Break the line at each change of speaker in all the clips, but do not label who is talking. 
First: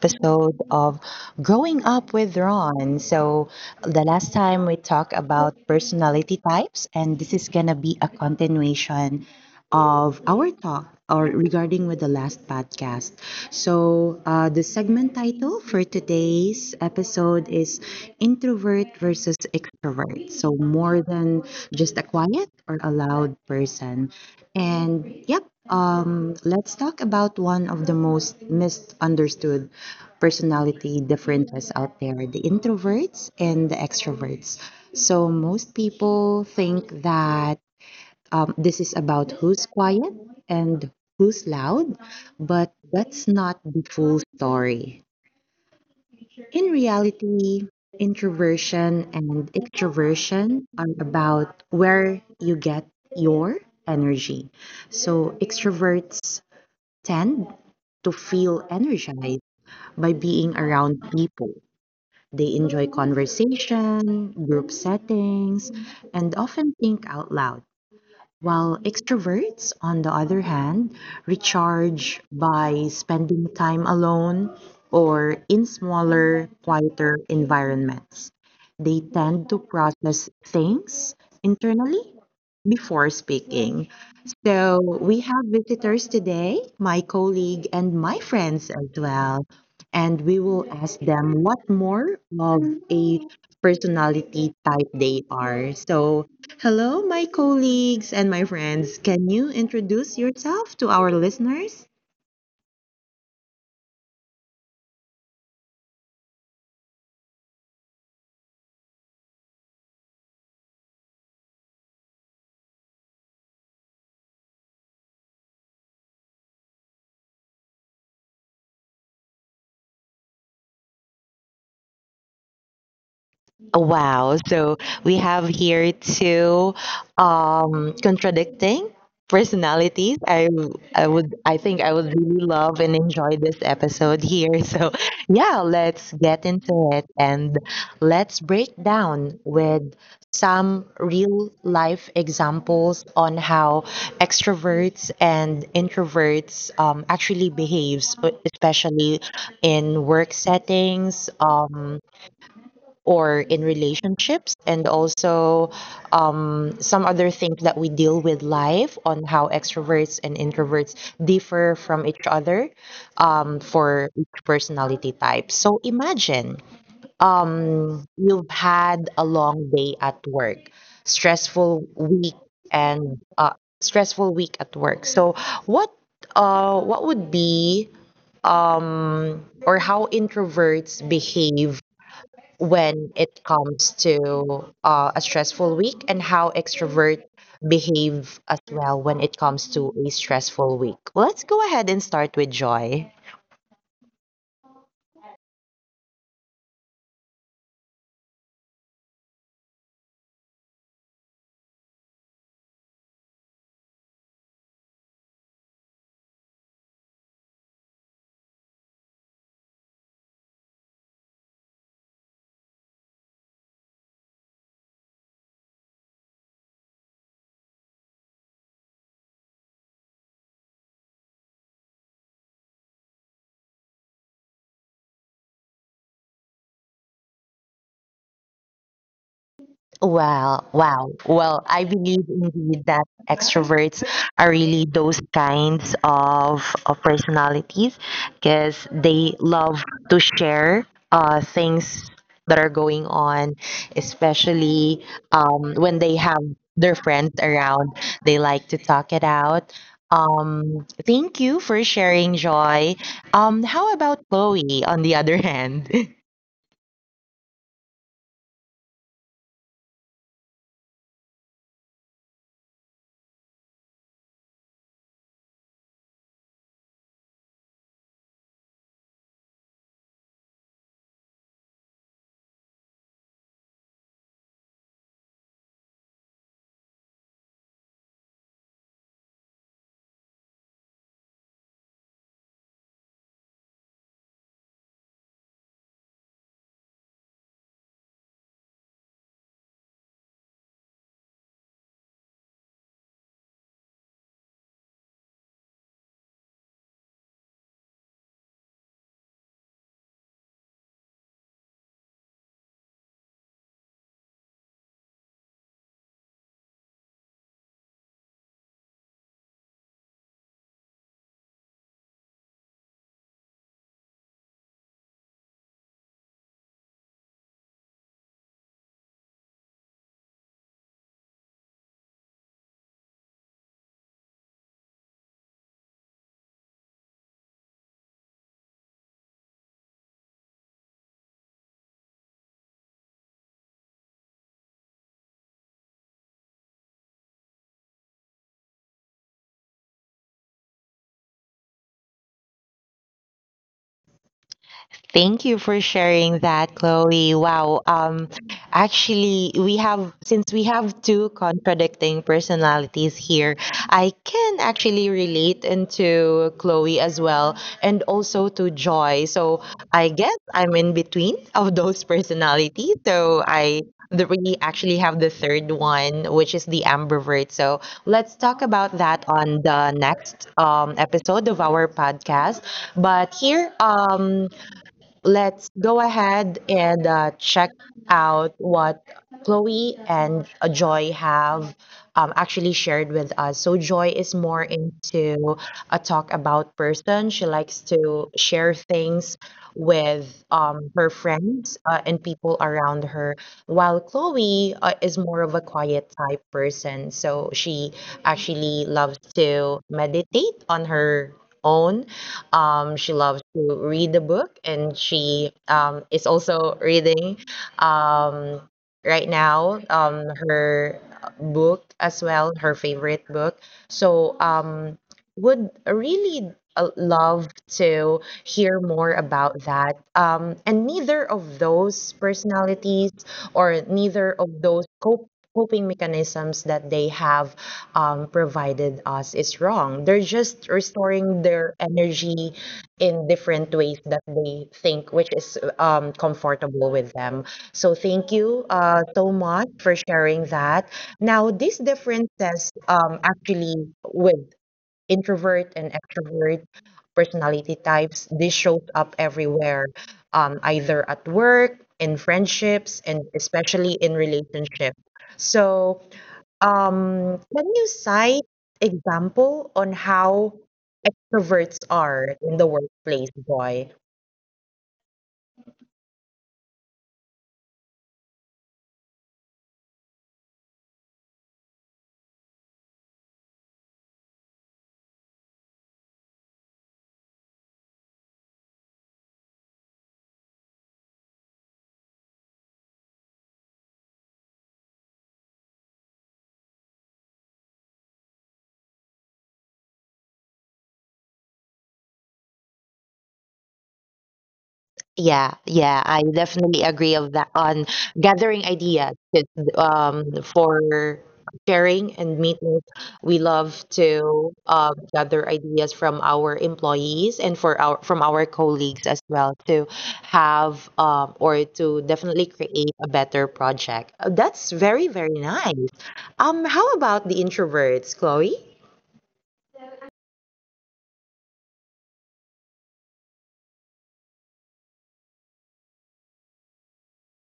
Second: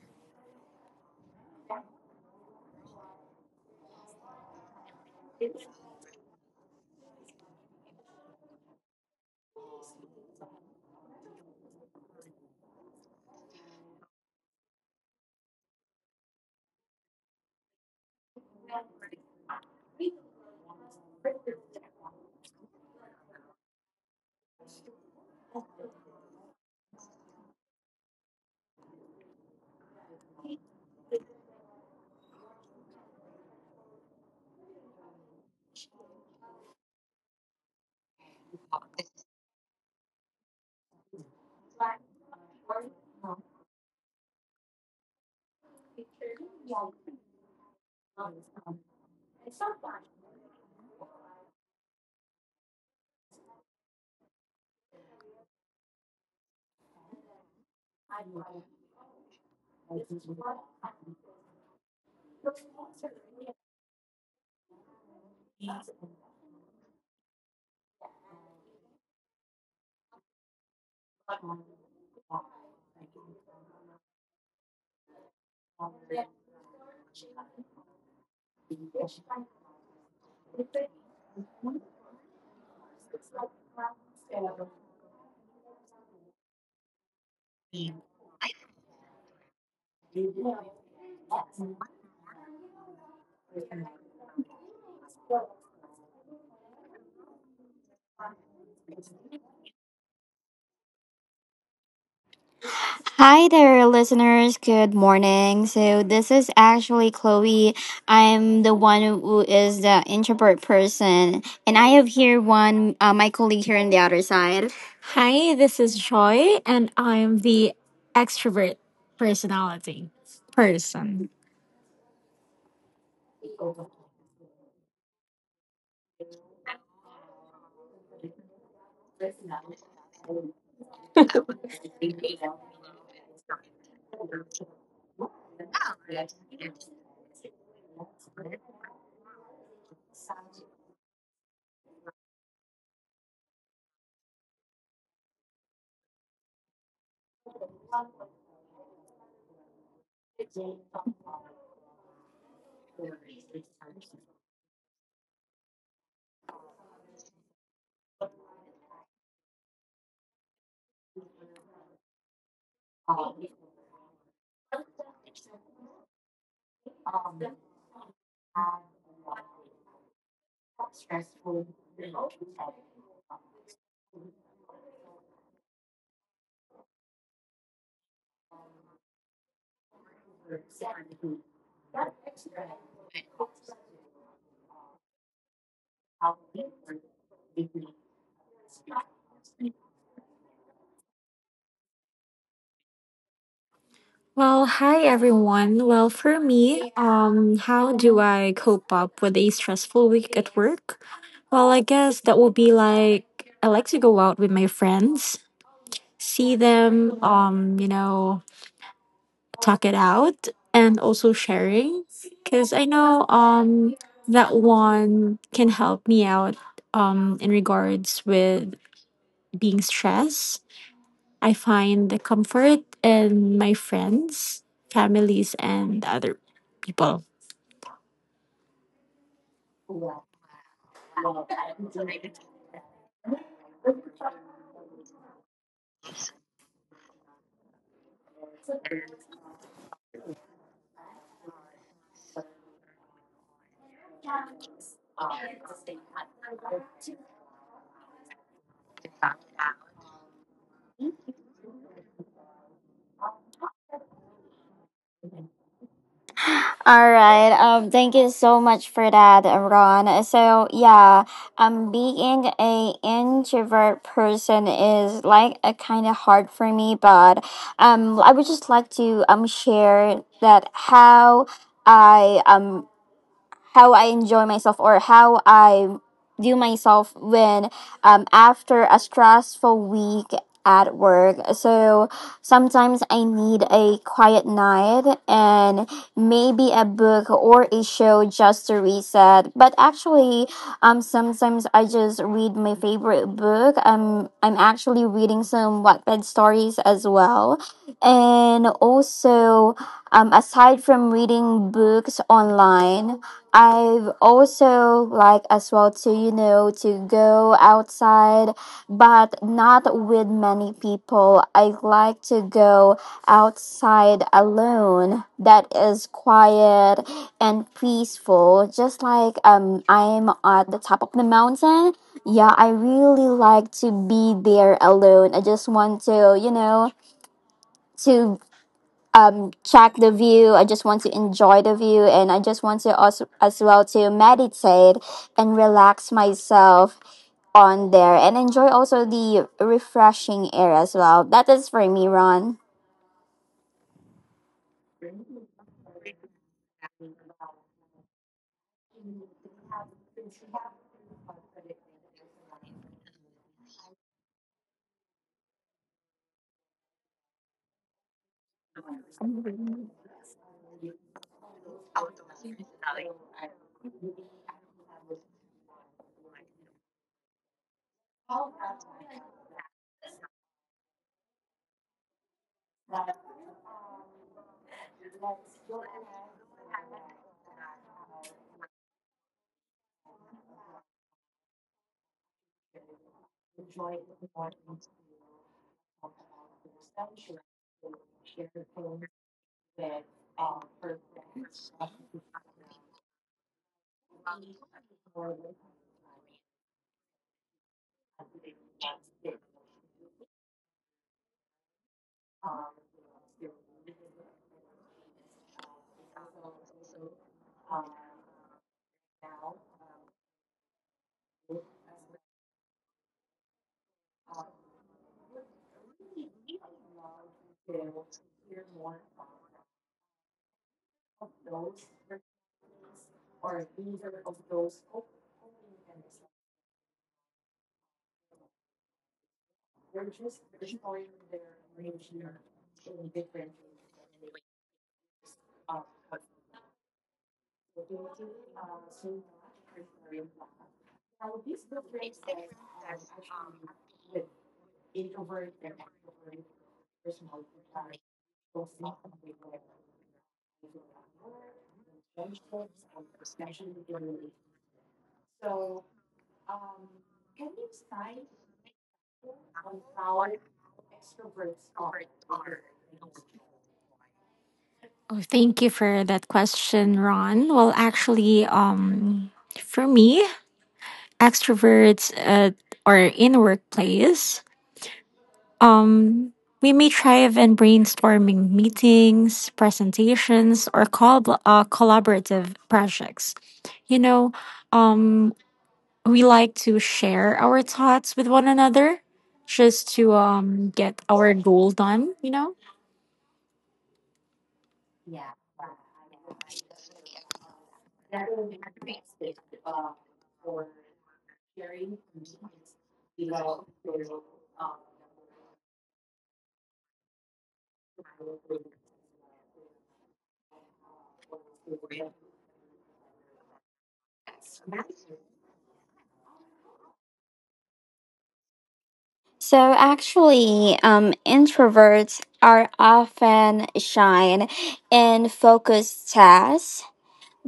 episode of Growing Up with Ron. So, the last time we talked about personality types, and this is going to be a continuation of our talk or regarding with the last podcast. So, the segment title for today's episode is Introvert versus Extrovert. So, more than just a quiet or a loud person. And yep, let's talk about one of the most misunderstood personality differences out there the introverts and the extroverts. So, most people think that this is about who's quiet and who's loud, but that's not the full story. In reality, introversion and extroversion are about where you get your energy. So, extroverts tend feel energized by being around people. They enjoy conversation, group settings, and often think out loud. While extroverts, on the other hand, recharge by spending time alone or in smaller, quieter environments. They tend to process internally before speaking. So we have visitors today, my colleague and my friends as well. And will ask them what more of a personality type they are. So, hello, my colleagues and my friends. Can you introduce yourself to our listeners?
Hi there, listeners. Good morning. So, this is actually Chloe. I'm the one who is the introvert person, and I have here one, my colleague here on the other side. Hi, this is Joy, and I'm the extrovert personality person.
Wow. So we have here two contradicting personalities. I think I would really love and enjoy this episode here. So yeah, let's get into it and let's break down with some real life examples on how extroverts and introverts actually behaves, especially in work settings. Or in relationships and also some other things that we deal with life on how extroverts and introverts differ from each other for each personality type, so imagine you've had a long day at work, stressful week, and stressful week at work. So what uh, what would be, or how introverts behave when it comes to a stressful week, and how extrovert behave as well when it comes to a stressful week. Let's go ahead and start with Joy.
Well, hi everyone. Well, for me, how do I cope up with a stressful week at work? Well, I guess that will be like I like to go out with my friends, see them talk it out and also sharing because I know that one can help me out in regards with being stressed. I find the comfort in my friends, families and other people.
Well, wow. Well, I believe indeed that extroverts are really those kinds of personalities because they love to share things that are going on, especially when they have their friends around. They like to talk it out. Thank you for sharing, Joy. How about Chloe on the other hand?
All right. Thank you so much for that, Ron. So yeah, being a introvert person is like a kind of hard for me, but I would just like to share that I um how I enjoy myself or how I do myself when after a stressful week at work. So sometimes I need a quiet night and maybe a book or a show just to reset. But actually, sometimes I just read my favorite book. I'm actually reading some Wattpad stories as well. And also, aside from reading books online, I've also like as well to to go outside but not with many people. I like to go outside alone that is quiet and peaceful, just like I'm at the top of the mountain. Yeah, I really like to be there alone. I just want to, you know, to check the view. I just want to enjoy the view, and I just want to also as well to meditate and relax myself on there, and enjoy also the refreshing air as well. That is for me, Ron.
Thank you for sharing that, Chloe. Wow. Actually, we have, since we have two contradicting personalities here, I can actually relate into Chloe as well and also to Joy. So I guess I'm in between of those personalities. So we actually have the third one, which is the ambivert. So let's talk about that on the next episode of our podcast. But here, let's go ahead and check out what Chloe and Joy have actually shared with us. So Joy is more into a talk about person. She likes to share things with her friends in people around her, while Chloe is more of a quiet type person. So she actually loves to meditate on her own. She loves to read a book, and she is also reading um, right now her book as well, her favorite book, so, would really love to hear more about that. And neither of those personalities or neither of those coping mechanisms that they have provided us is wrong. They're just restoring their energy in different ways that they think, which is comfortable with them. So thank you so much for sharing that. Now, this says actually with introvert and extrovert personality types, this shows up everywhere, either at work, in friendships, and especially in relationships. So can you cite example how extroverts are in the workplace, boy?
Oh, thank you for that question, Ron. Well, actually, for me, extroverts are in workplace. Um, we may thrive in brainstorming meetings, presentations, or collaborative projects. You know, um, we like to share our thoughts with one another just to get our goal done, you know?
Yeah, yeah, I definitely agree of that on gathering ideas for sharing and meetings. We love to gather ideas from our employees and for our from our colleagues as well to have, or to definitely create a better project. That's very, very nice. How about the introverts, Chloe?
So actually, introverts are often shy in focused tasks,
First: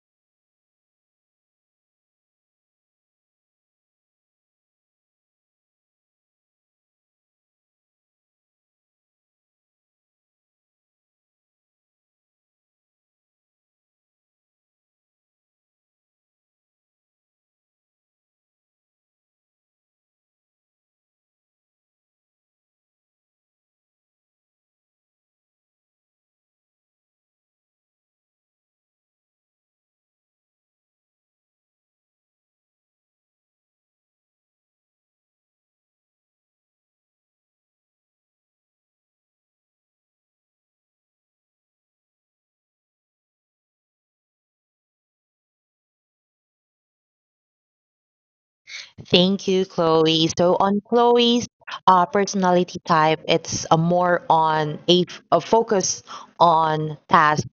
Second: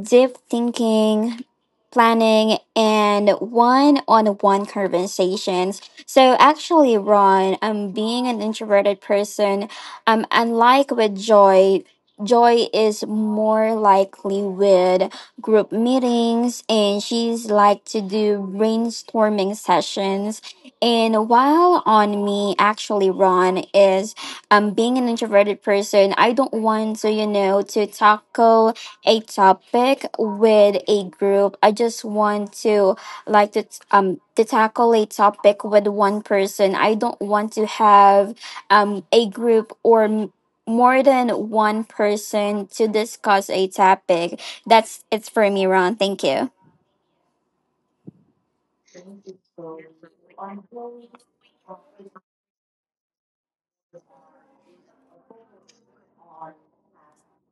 deep thinking, planning, and one on one conversations. So, actually, Ron, being an introverted person, unlike with Joy, Joy is more likely with group meetings and she's like to do brainstorming sessions. And while on me, actually, Ron, is being an introverted person, I don't want to, you know, to tackle a topic with a group. I just want to like to tackle a topic with one person. I don't want to have a group or more than one person to discuss a topic. That's it's for me, Ron. Thank you.
Thank you, Chloe. So on Chloe's personality type, it's a more on a focus on task,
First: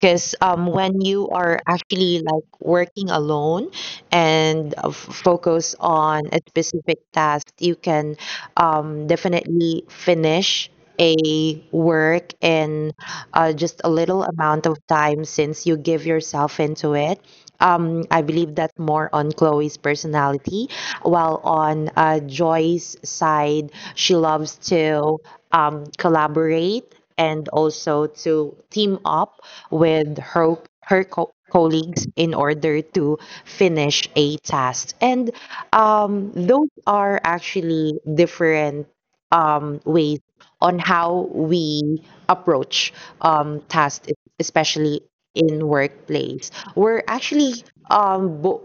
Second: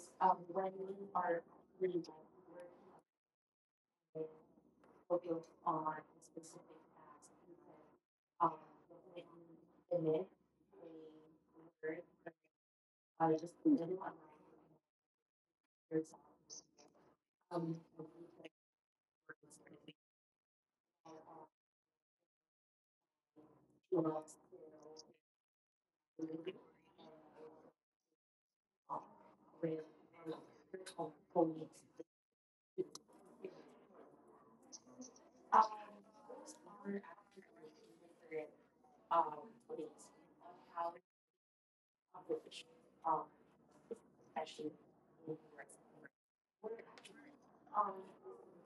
because when you are actually like working alone and focus on a specific task, you can definitely finish a work in just a little amount of time, since you give yourself into it. I believe that more on Chloe's personality, while on Joy's side, she loves to collaborate and also to team up with her colleagues in order to finish a task. And those are actually different ways on how we approach tasks, especially in workplace. We're actually um bo-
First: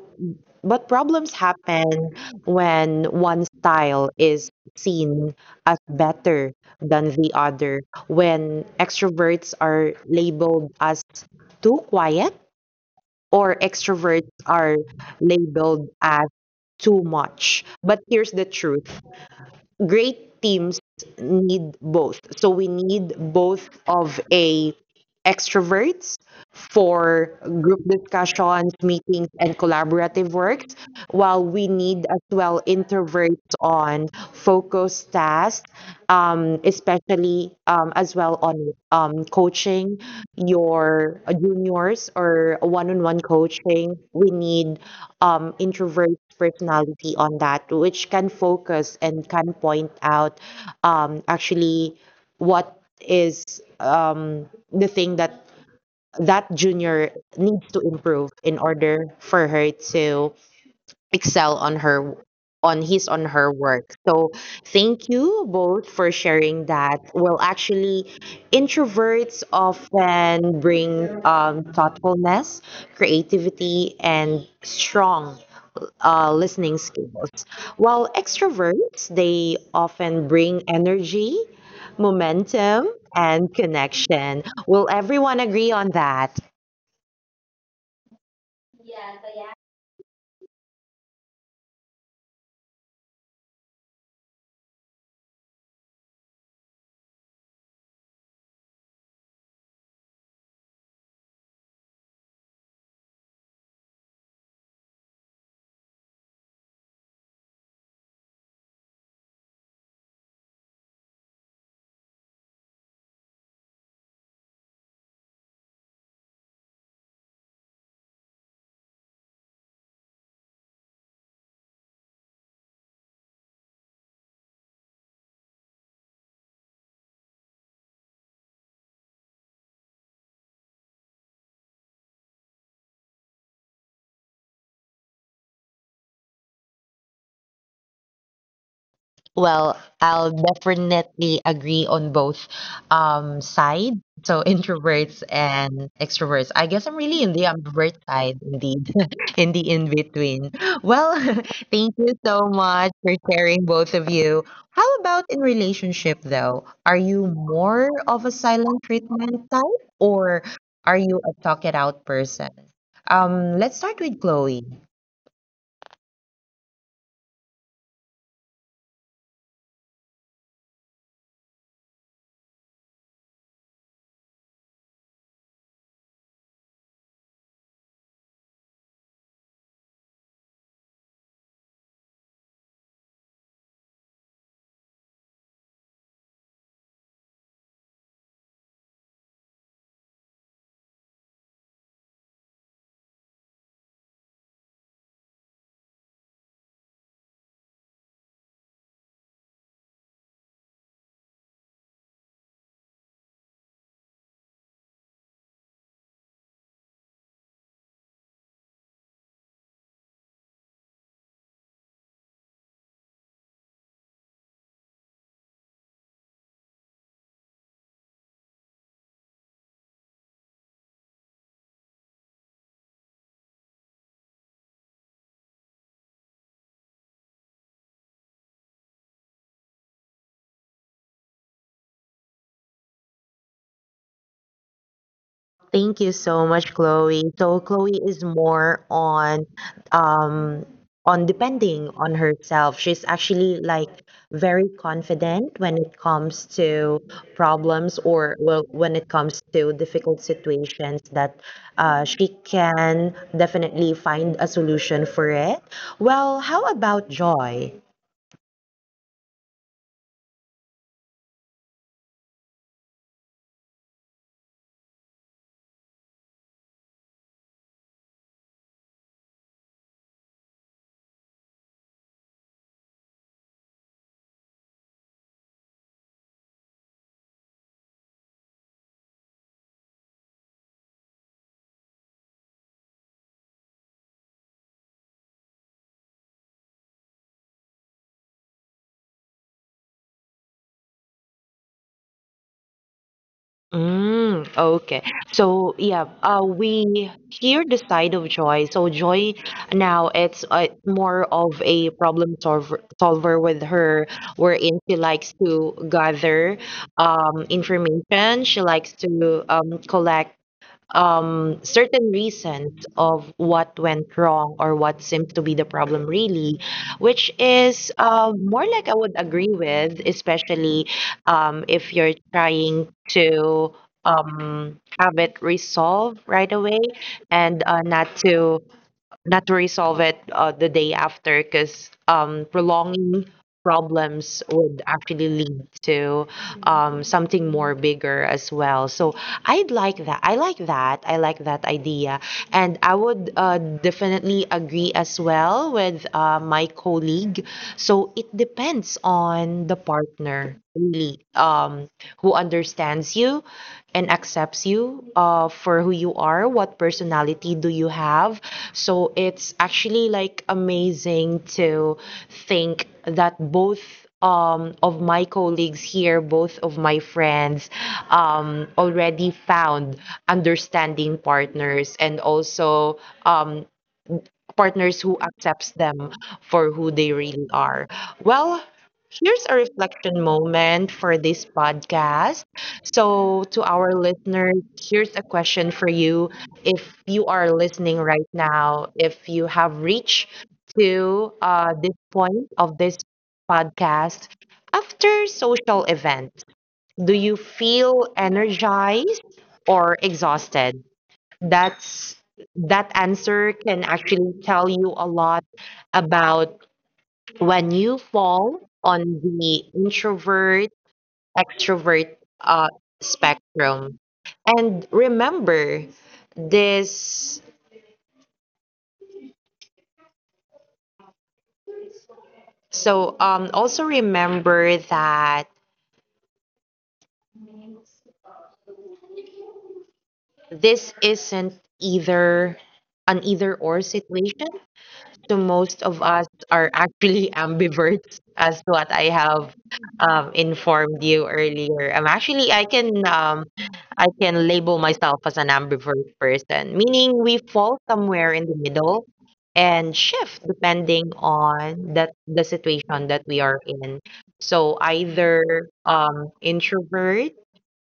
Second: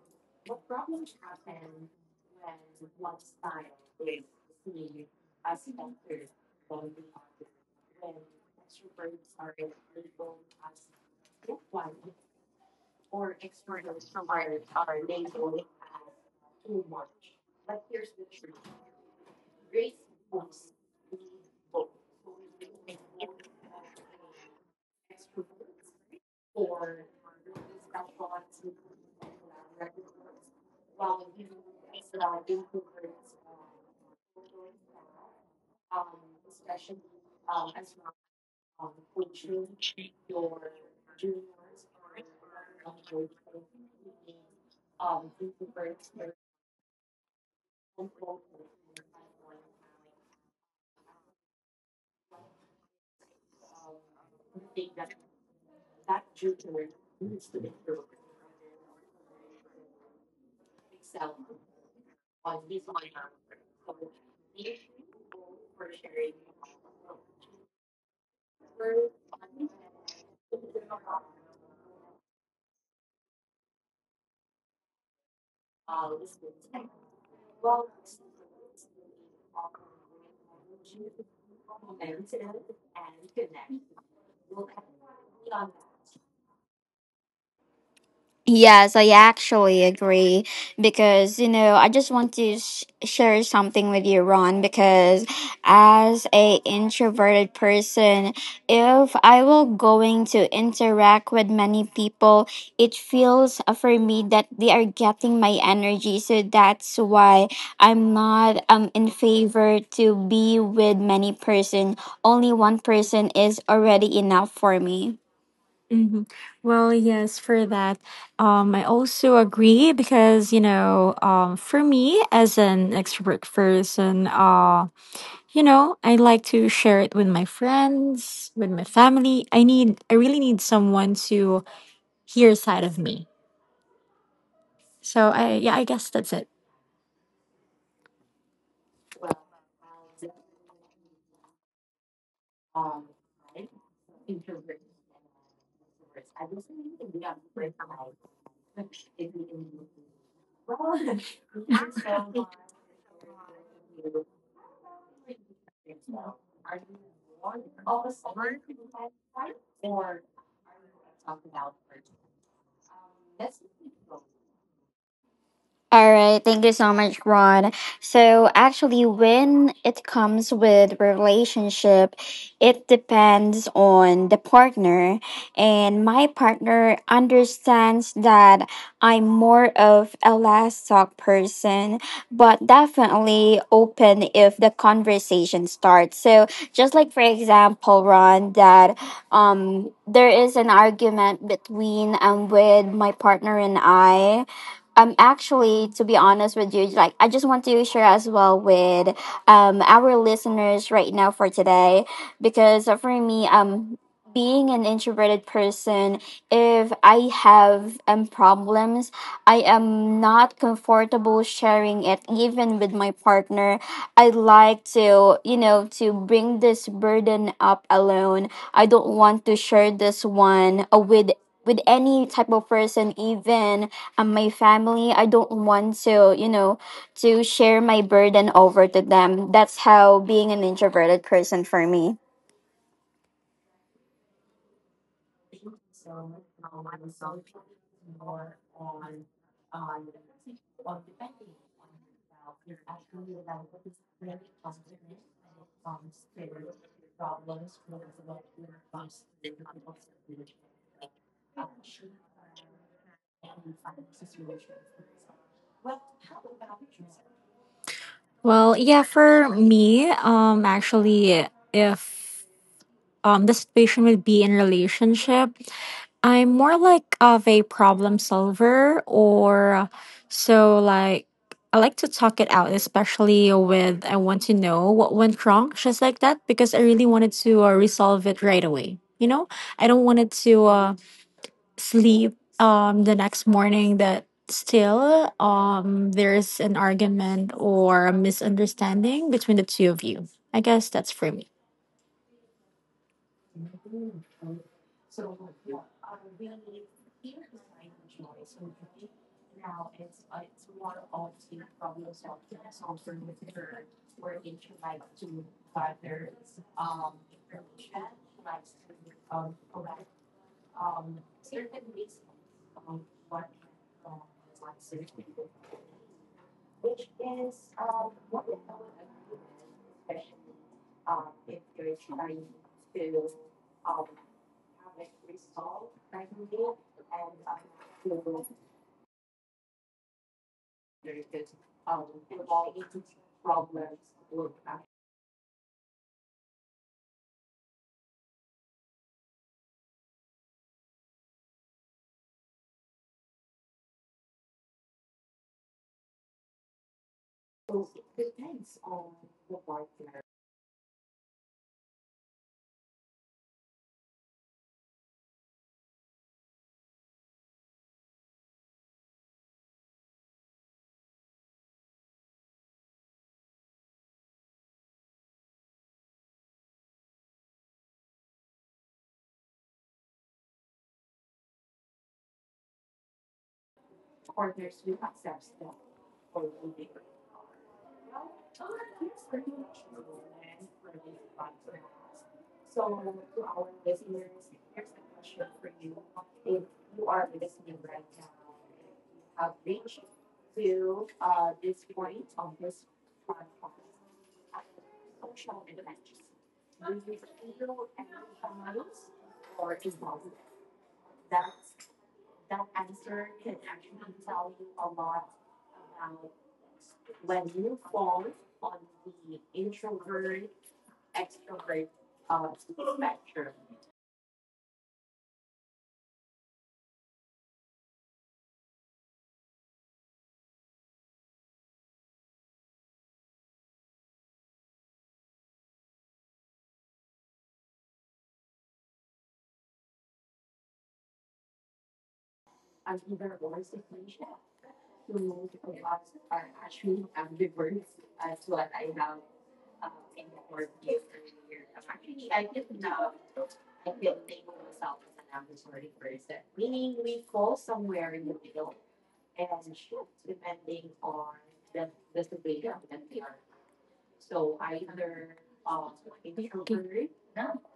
but problems happen when one style is seen as better than the other, when extroverts are labeled as too quiet, or extroverts are labeled as too much. But here's the truth, great teams need both. So we need both of a extroverts for group discussions, meetings, and collaborative works, while we need as well introverts on focused tasks, especially as well on coaching your juniors or one-on-one coaching. We need introvert personality on that, which can focus and can point out actually what is the thing that that junior needs to improve in order for her to excel on her on his on her work. So thank you both for sharing that. Well, actually introverts often bring thoughtfulness, creativity, and strong listening skills, while extroverts, they often bring energy, momentum, and connection. Will everyone agree on that?
Yes, I actually agree because you know I just want to share something with you, Ron. Because as a introverted person, if I will going to interact with many people, it feels for me that they are getting my energy. So that's why I'm not in favor to be with many person. Only one person is already enough for me. Hmm. Well, yes, for that, I also agree because you know, for me as an extrovert person, you know, I like to share it with my friends, with my family. I really need someone to hear side of me. So I, yeah, I guess that's it.
Well, I'll definitely agree on both sides. So introverts and extroverts. I guess I'm really in the ambivert side indeed, in the in between. Well, thank you so much for sharing, both of you. How about in relationship though? Are you more of a silent treatment type or are you a talk it out person? Let's start with Chloe.
All right, thank you so much, Ron. So actually, when it comes with relationship, it depends on the partner, and my partner understands that I'm more of a last talk person, but definitely open if the conversation starts. So just like for example, Ron, that there is an argument between and with my partner and I. Actually, to be honest with you, like I just want to share as well with our listeners right now for today, because for me, being an introverted person, if I have problems, I am not comfortable sharing it even with my partner. I like to, you know, to bring this burden up alone. I don't want to share this one with any type of person, even my family. I don't want to, you know, to share my burden over to them. That's how being an introverted person for me.
Thank you so much, Chloe. So Chloe is more on um on depending on herself. She's actually like very confident when it comes to problems, or well, when it comes to difficult situations that she can definitely find a solution for it. Well, how about Joy?
Well, yeah, for me, actually, if the situation would be in relationship, I'm more like of a problem solver, or so like I like to talk it out, especially with I want to know what went wrong, just like that, because I really wanted to resolve it right away. You know, I don't want it to. Sleep the next morning that still there's an argument or a misunderstanding between the two of you. I guess that's for me.
Mm, okay. So yeah, we hear the side of Joy. So Joy now it's more of a problem solver with her, wherein she likes to gather information. She likes to collect certain reasons of what went wrong or what seemed to be the problem really, which is more like I would agree with, especially if you're trying to have it resolved right away and not to resolve it the day after, because prolonging problems would actually lead to something more bigger as well. So I'd like that. I like that. I like that idea. And I would definitely agree as well with my colleague. So it depends on the partner, really, who understands you and accepts you for who you are, what personality do you have. So it's actually like amazing to think that both of my colleagues here, both of my friends, already found understanding partners and also um, partners who accepts them for who they really are. Well, here's a reflection moment for this podcast. So, to our listeners, here's a question for you. If you are listening right now, if you have reached to this point of this podcast, after social events, do you feel energized or exhausted? that's that answer can actually tell you a lot about when you fall on the introvert extrovert spectrum. And remember this. So also remember that this isn't either an either or situation. So most of us are actually ambiverts, as what I have informed you earlier. I can I can label myself as an ambivert person, meaning we fall somewhere in the middle and shift depending on that the situation that we are in. So either introvert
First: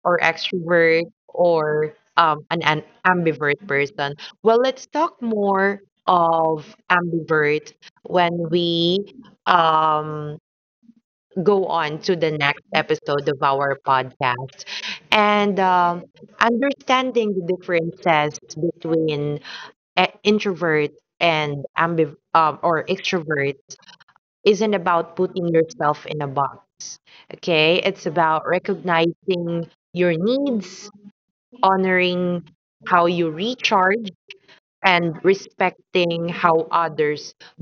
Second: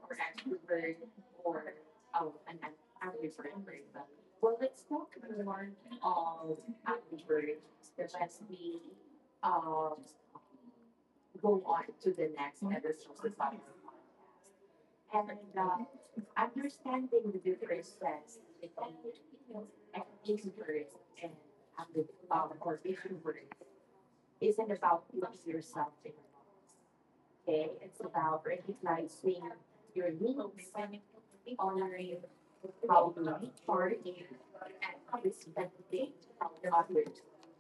or extrovert or an ambivert person. Well, let's talk more of ambivert when we um, go on the next episode of our podcast and understand differences between introvert and ambiv or extrovert isn't about putting yourself in a box. Okay, it's about recognizing your needs, honoring recharge, and rethink how I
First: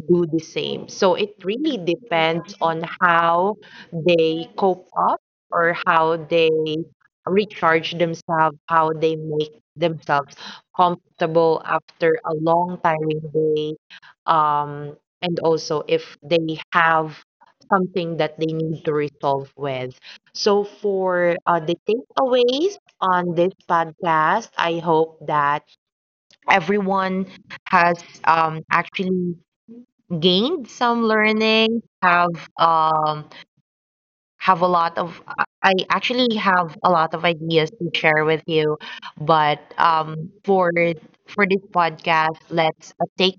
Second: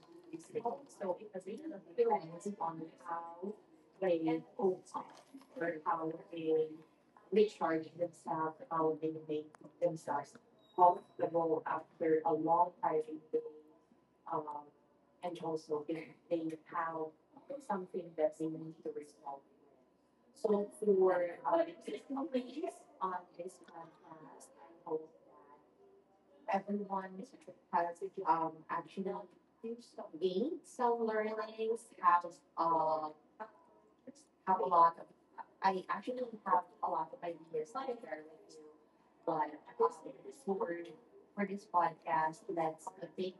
do this. So it really depends on how they up or how they recharge themselves, how they make themselves comfortable, hiring they um and also if they have something that they need to resolve with. So for the takeaways on this podcast, I hope that everyone has actually gained learning. Um, have a, I actually have a lot of ideas to share with you, but for this podcast, let's take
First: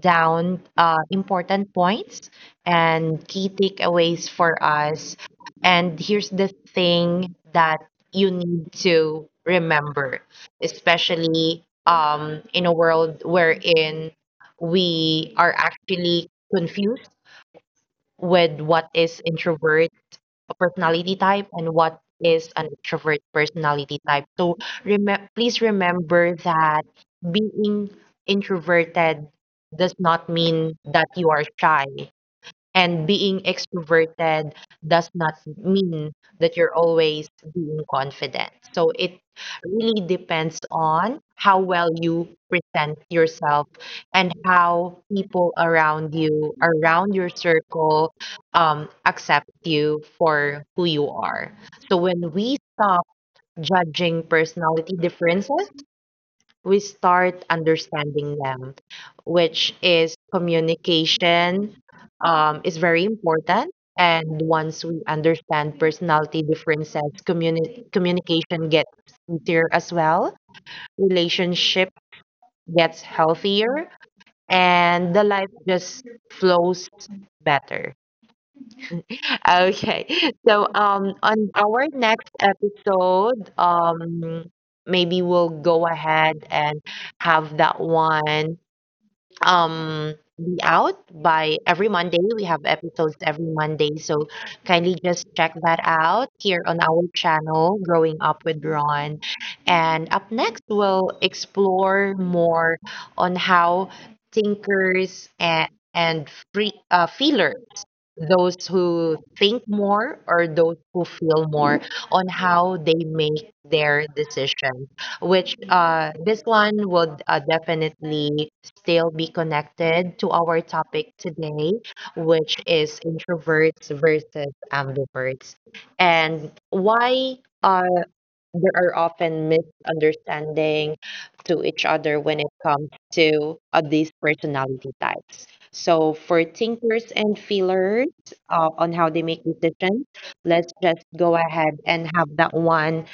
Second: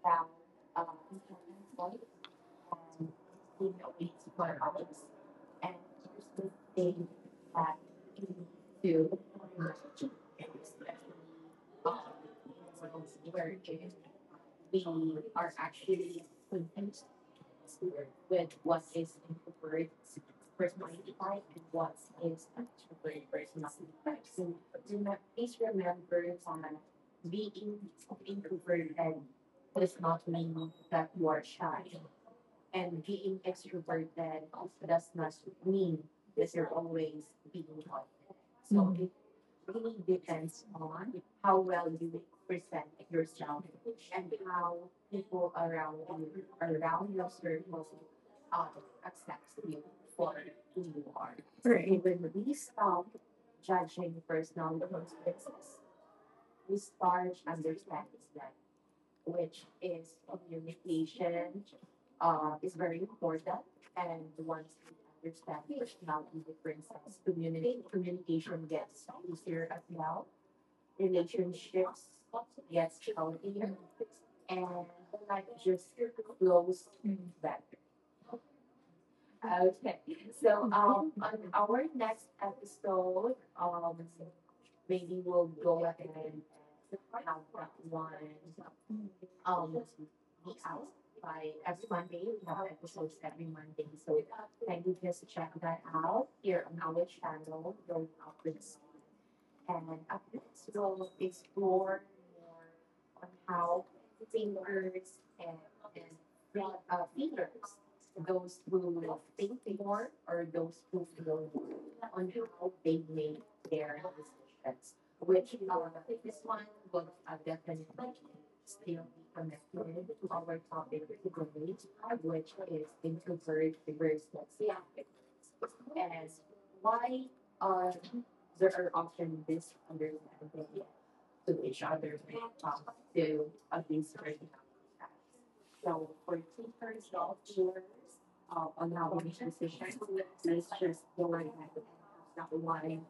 down important points and key takeaways for us. And here's the thing that you need to remember, especially in a world wherein we are actually confused with what is introvert personality type and what is an extrovert personality type. So please remember that being introverted does not mean that you are shy, and being extroverted does not mean that you're always being confident. So it really depends on how well you present yourself and how people around you, around your circle, accept you for who you are. So when we stop judging personality differences, we start understanding them, which is communication is very important. And once we understand personality differences, communication gets easier, as well relationship gets healthier and the life better. Okay. On our next episode, maybe we'll go ahead and have that one be out by every Monday. We have episodes every Monday, so kindly just check that out here on our channel, Growing Up with Ron. And up next, we'll explore more on how thinkers and free feelers, those who think more or those who feel more, on how they make their decisions. Which this one will definitely still be connected to our topic today, which is introverts versus ambiverts, and why uh, there are often misunderstanding to each other when it comes to these personality types. So, for thinkers and feelers on how they make decisions, let's just go ahead and have that one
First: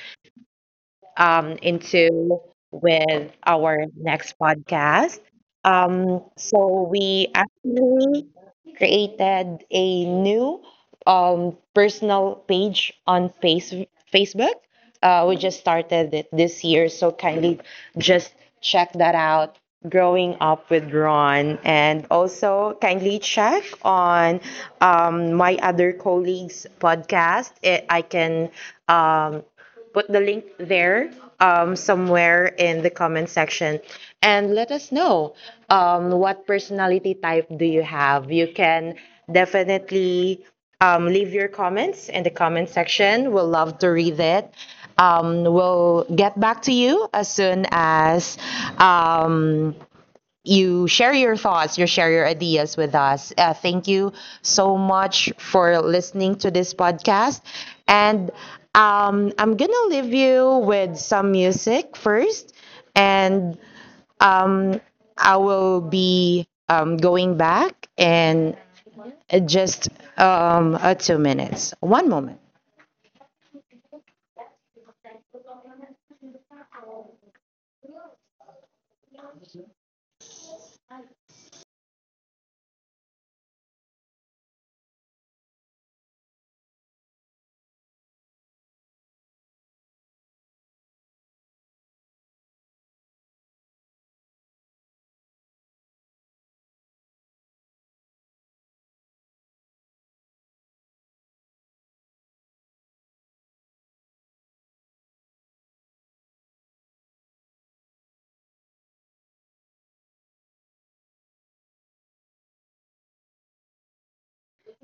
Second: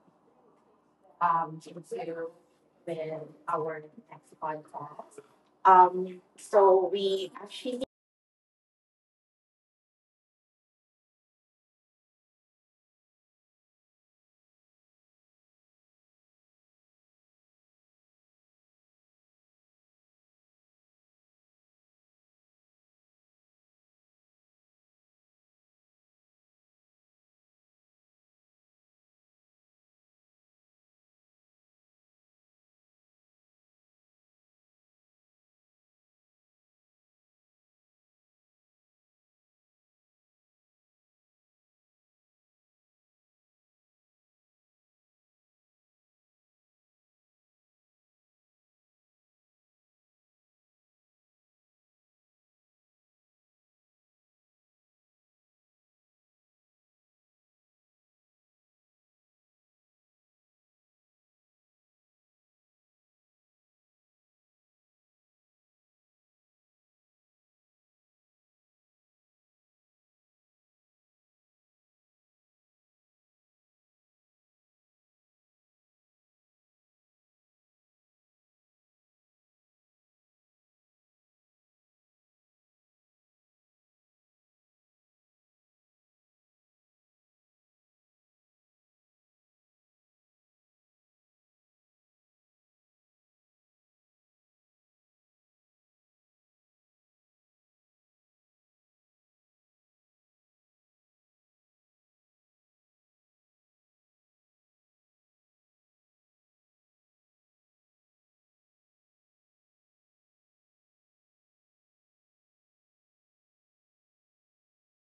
into with our next podcast. So we actually created a new personal page on Facebook. We just started it this year, so kindly just check that out. Growing up with Ron, and also kindly check on my other colleagues' podcast. I can um, put the link there somewhere in the comment section and let us know what personality type do you have. You can definitely leave your comments in the comment section. We'll love to read it. We'll get back to you as soon as um, you share your thoughts, you share your ideas with us. Thank you so much for listening to this podcast. And I'm going to leave you with some music first. And um, I will be going back and just 2 minutes. One moment.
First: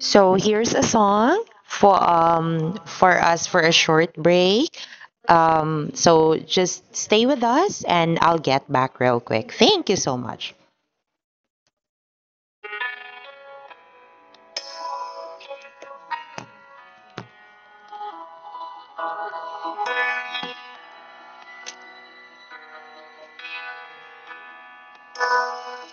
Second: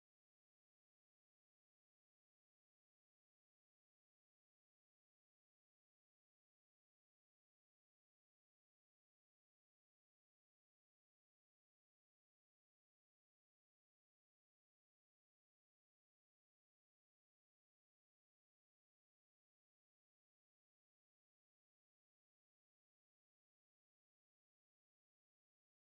So here's a song for us for a short break. So just stay with us, and I'll get back real quick. Thank you so much. Thank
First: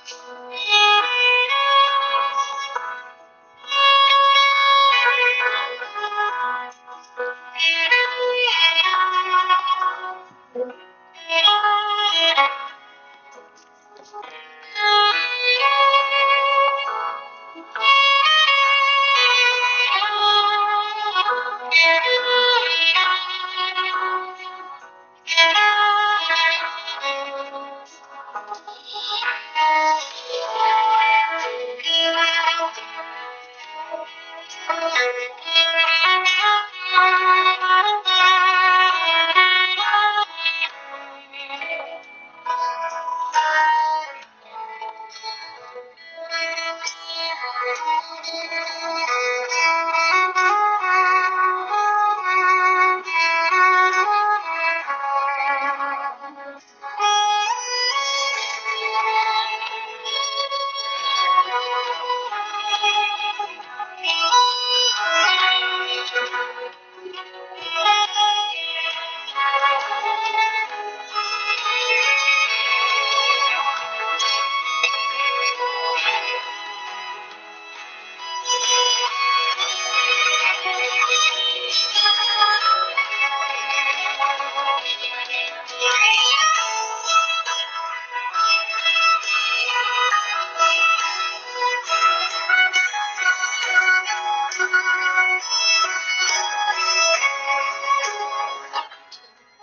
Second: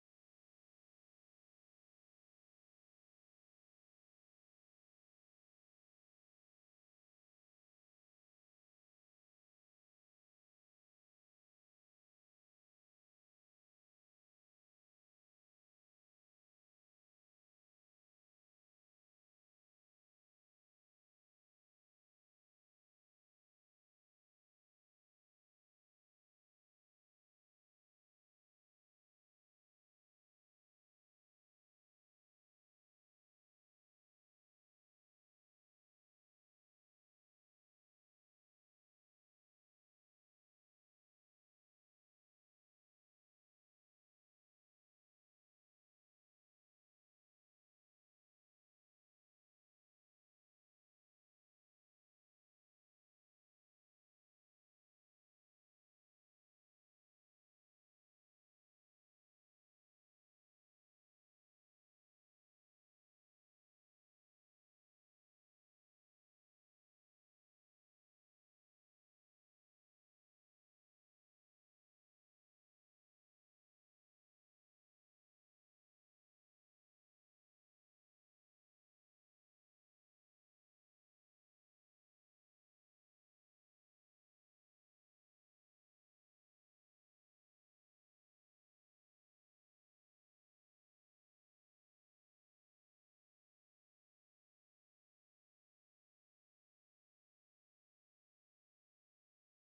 you. Thank you. মাস্না শত্নান ওন স্নানা হিন সান্ন এন গনারা কন্না দ্ন্ন সার্ন পিনান্ন. ご視聴ありがとうございました.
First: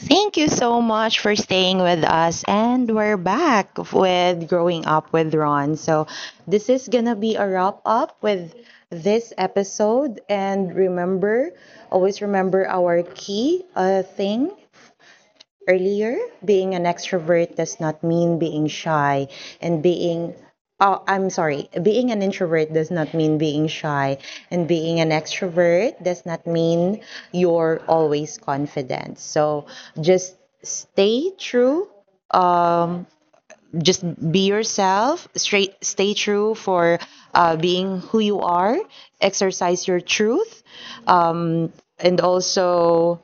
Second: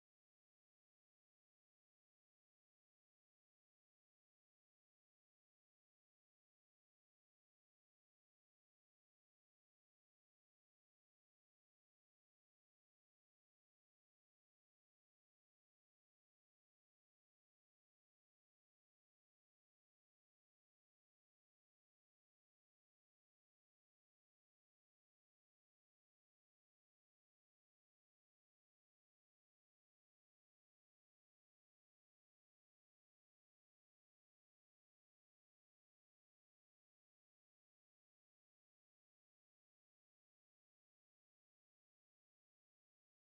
Thank you so much for staying with us. And we're back with Growing Up with Ron. So, this is going to be a wrap up with this episode. And remember, always remember our key thing earlier, being an extrovert does not mean being shy and being oh, I'm sorry, being an introvert does not mean being shy and being an extrovert does not mean you're always confident. So just stay true um just be yourself, straight stay true for being who you are, exercise your truth, um, and also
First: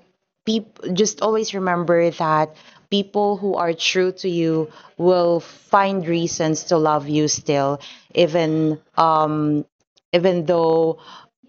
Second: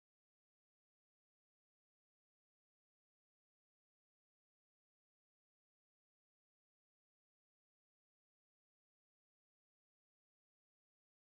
people, just always remember that people who are true to you will find reasons to love you still, even even though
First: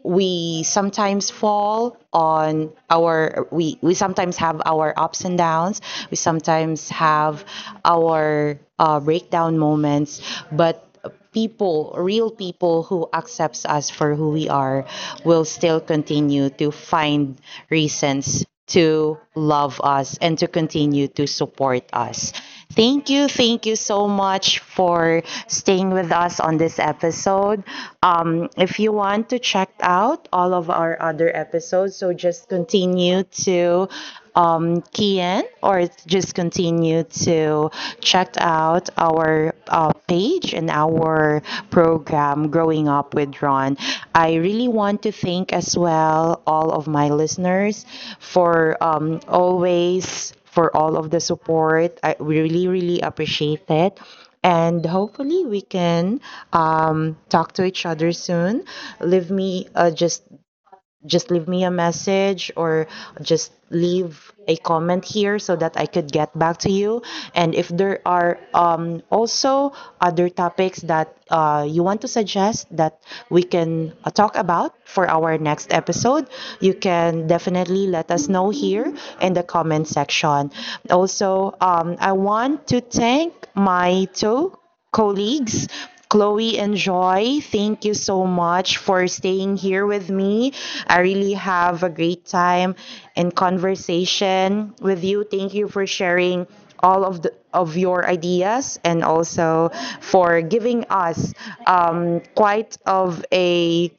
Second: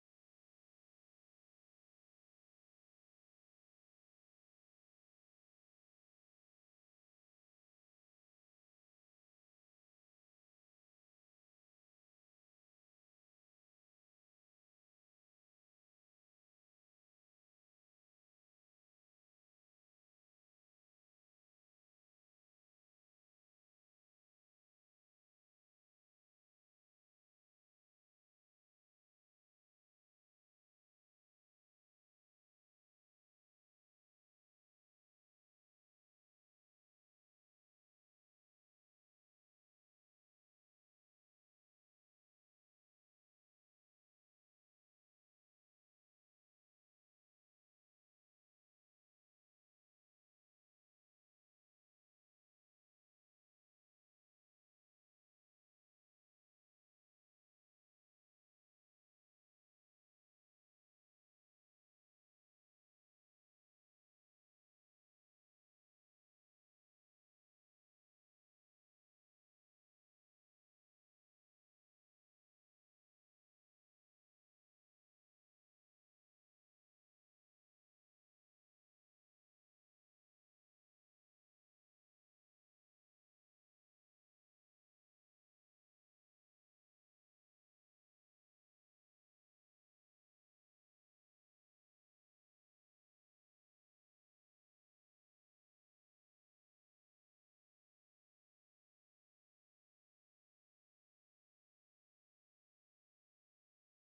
we sometimes have our ups and downs, we sometimes have our breakdown moments, but people, real people who accepts us for who we are will still continue to find reasons to love us and to continue to support us. Thank you. Thank you so much for staying with us on this episode. If you want to check out all of our other episodes, so just continue to key in or just continue to check out our page and our program, Growing Up with Ron. I really want to thank as well all of my listeners for always for all of the support. I really, really appreciate it. And hopefully we can talk to each other soon. Leave me just leave me a message or just leave a comment here so that I could get back to you. And if there are also other topics that you want to suggest that we can talk about for our next episode, you can definitely let us know here in the comment section. Also, I want to thank my two colleagues, Chloe and Joy. Thank you so much for staying here with me. I really have a great time and conversation with you. Thank you for sharing all of the of your ideas and also for giving us quite of a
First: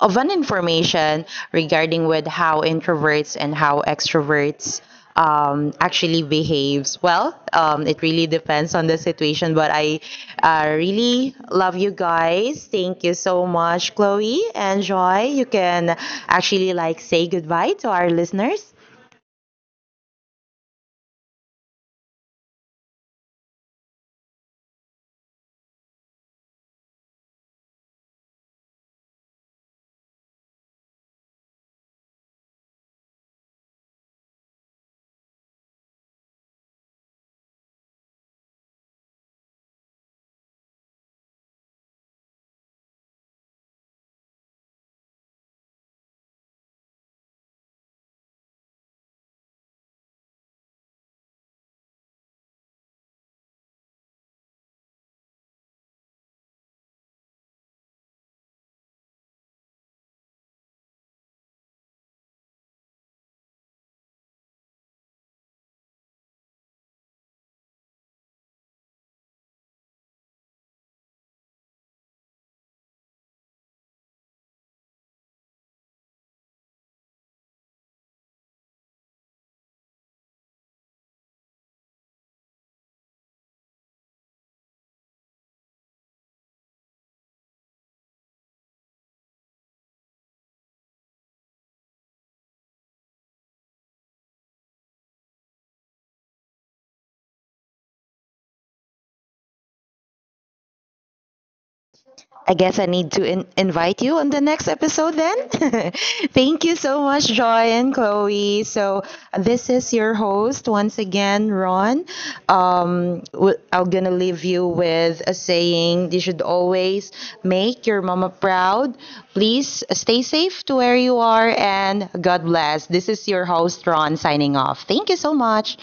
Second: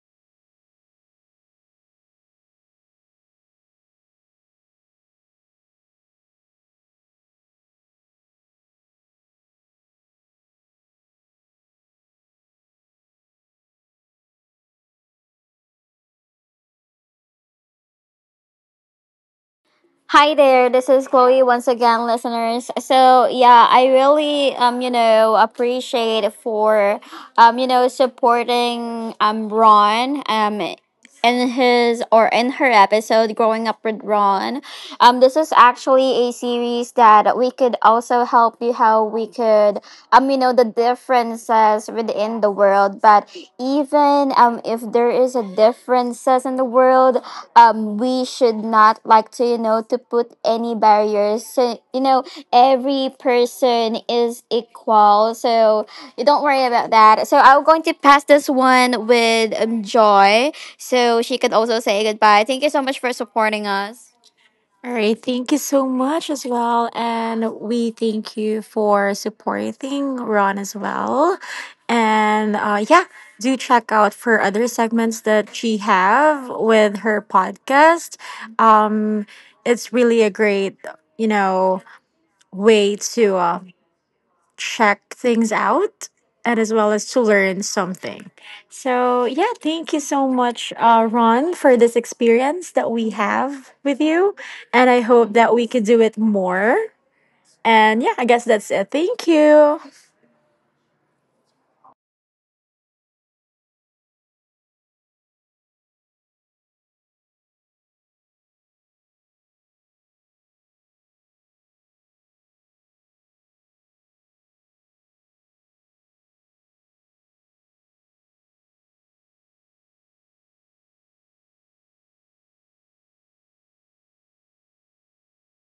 of an information regarding with how introverts and how extroverts actually behaves. Well, it really depends on the situation, but I really love you guys. Thank you so much, Chloe and Joy. You can actually like say goodbye to our listeners.
Hi there, this is Chloe once again, listeners. So yeah, I really appreciate for supporting Ron in his or in her episode Growing Up with Ron. This is actually a series that we could also help you how we could the differences within the world, but even if there is a differences in the world, we should not like to to put any barriers, so you know every person is equal. So you don't worry about that. So I'm going to pass this one with Joy, so she can also say goodbye. Thank you so much for supporting us. All right, thank you so much as well. And we thank you for supporting Ron as well. And yeah, do check out for other segments that she have with her podcast. Um, it's really a great, you know, way to check things out and as well as to learn something. So, yeah, thank you so much, Ron, for this experience that we have with you. And I hope that we could do it more. And yeah, I guess that's it. Thank you.
I guess I need to invite you on the next episode then. Thank you so much, Joy and Chloe. So, this is your host once again, Ron. I'm going to leave you with a saying, you should always make your mama proud. Please stay safe to where you are, and God bless. This is your host, Ron, signing off. Thank you so much.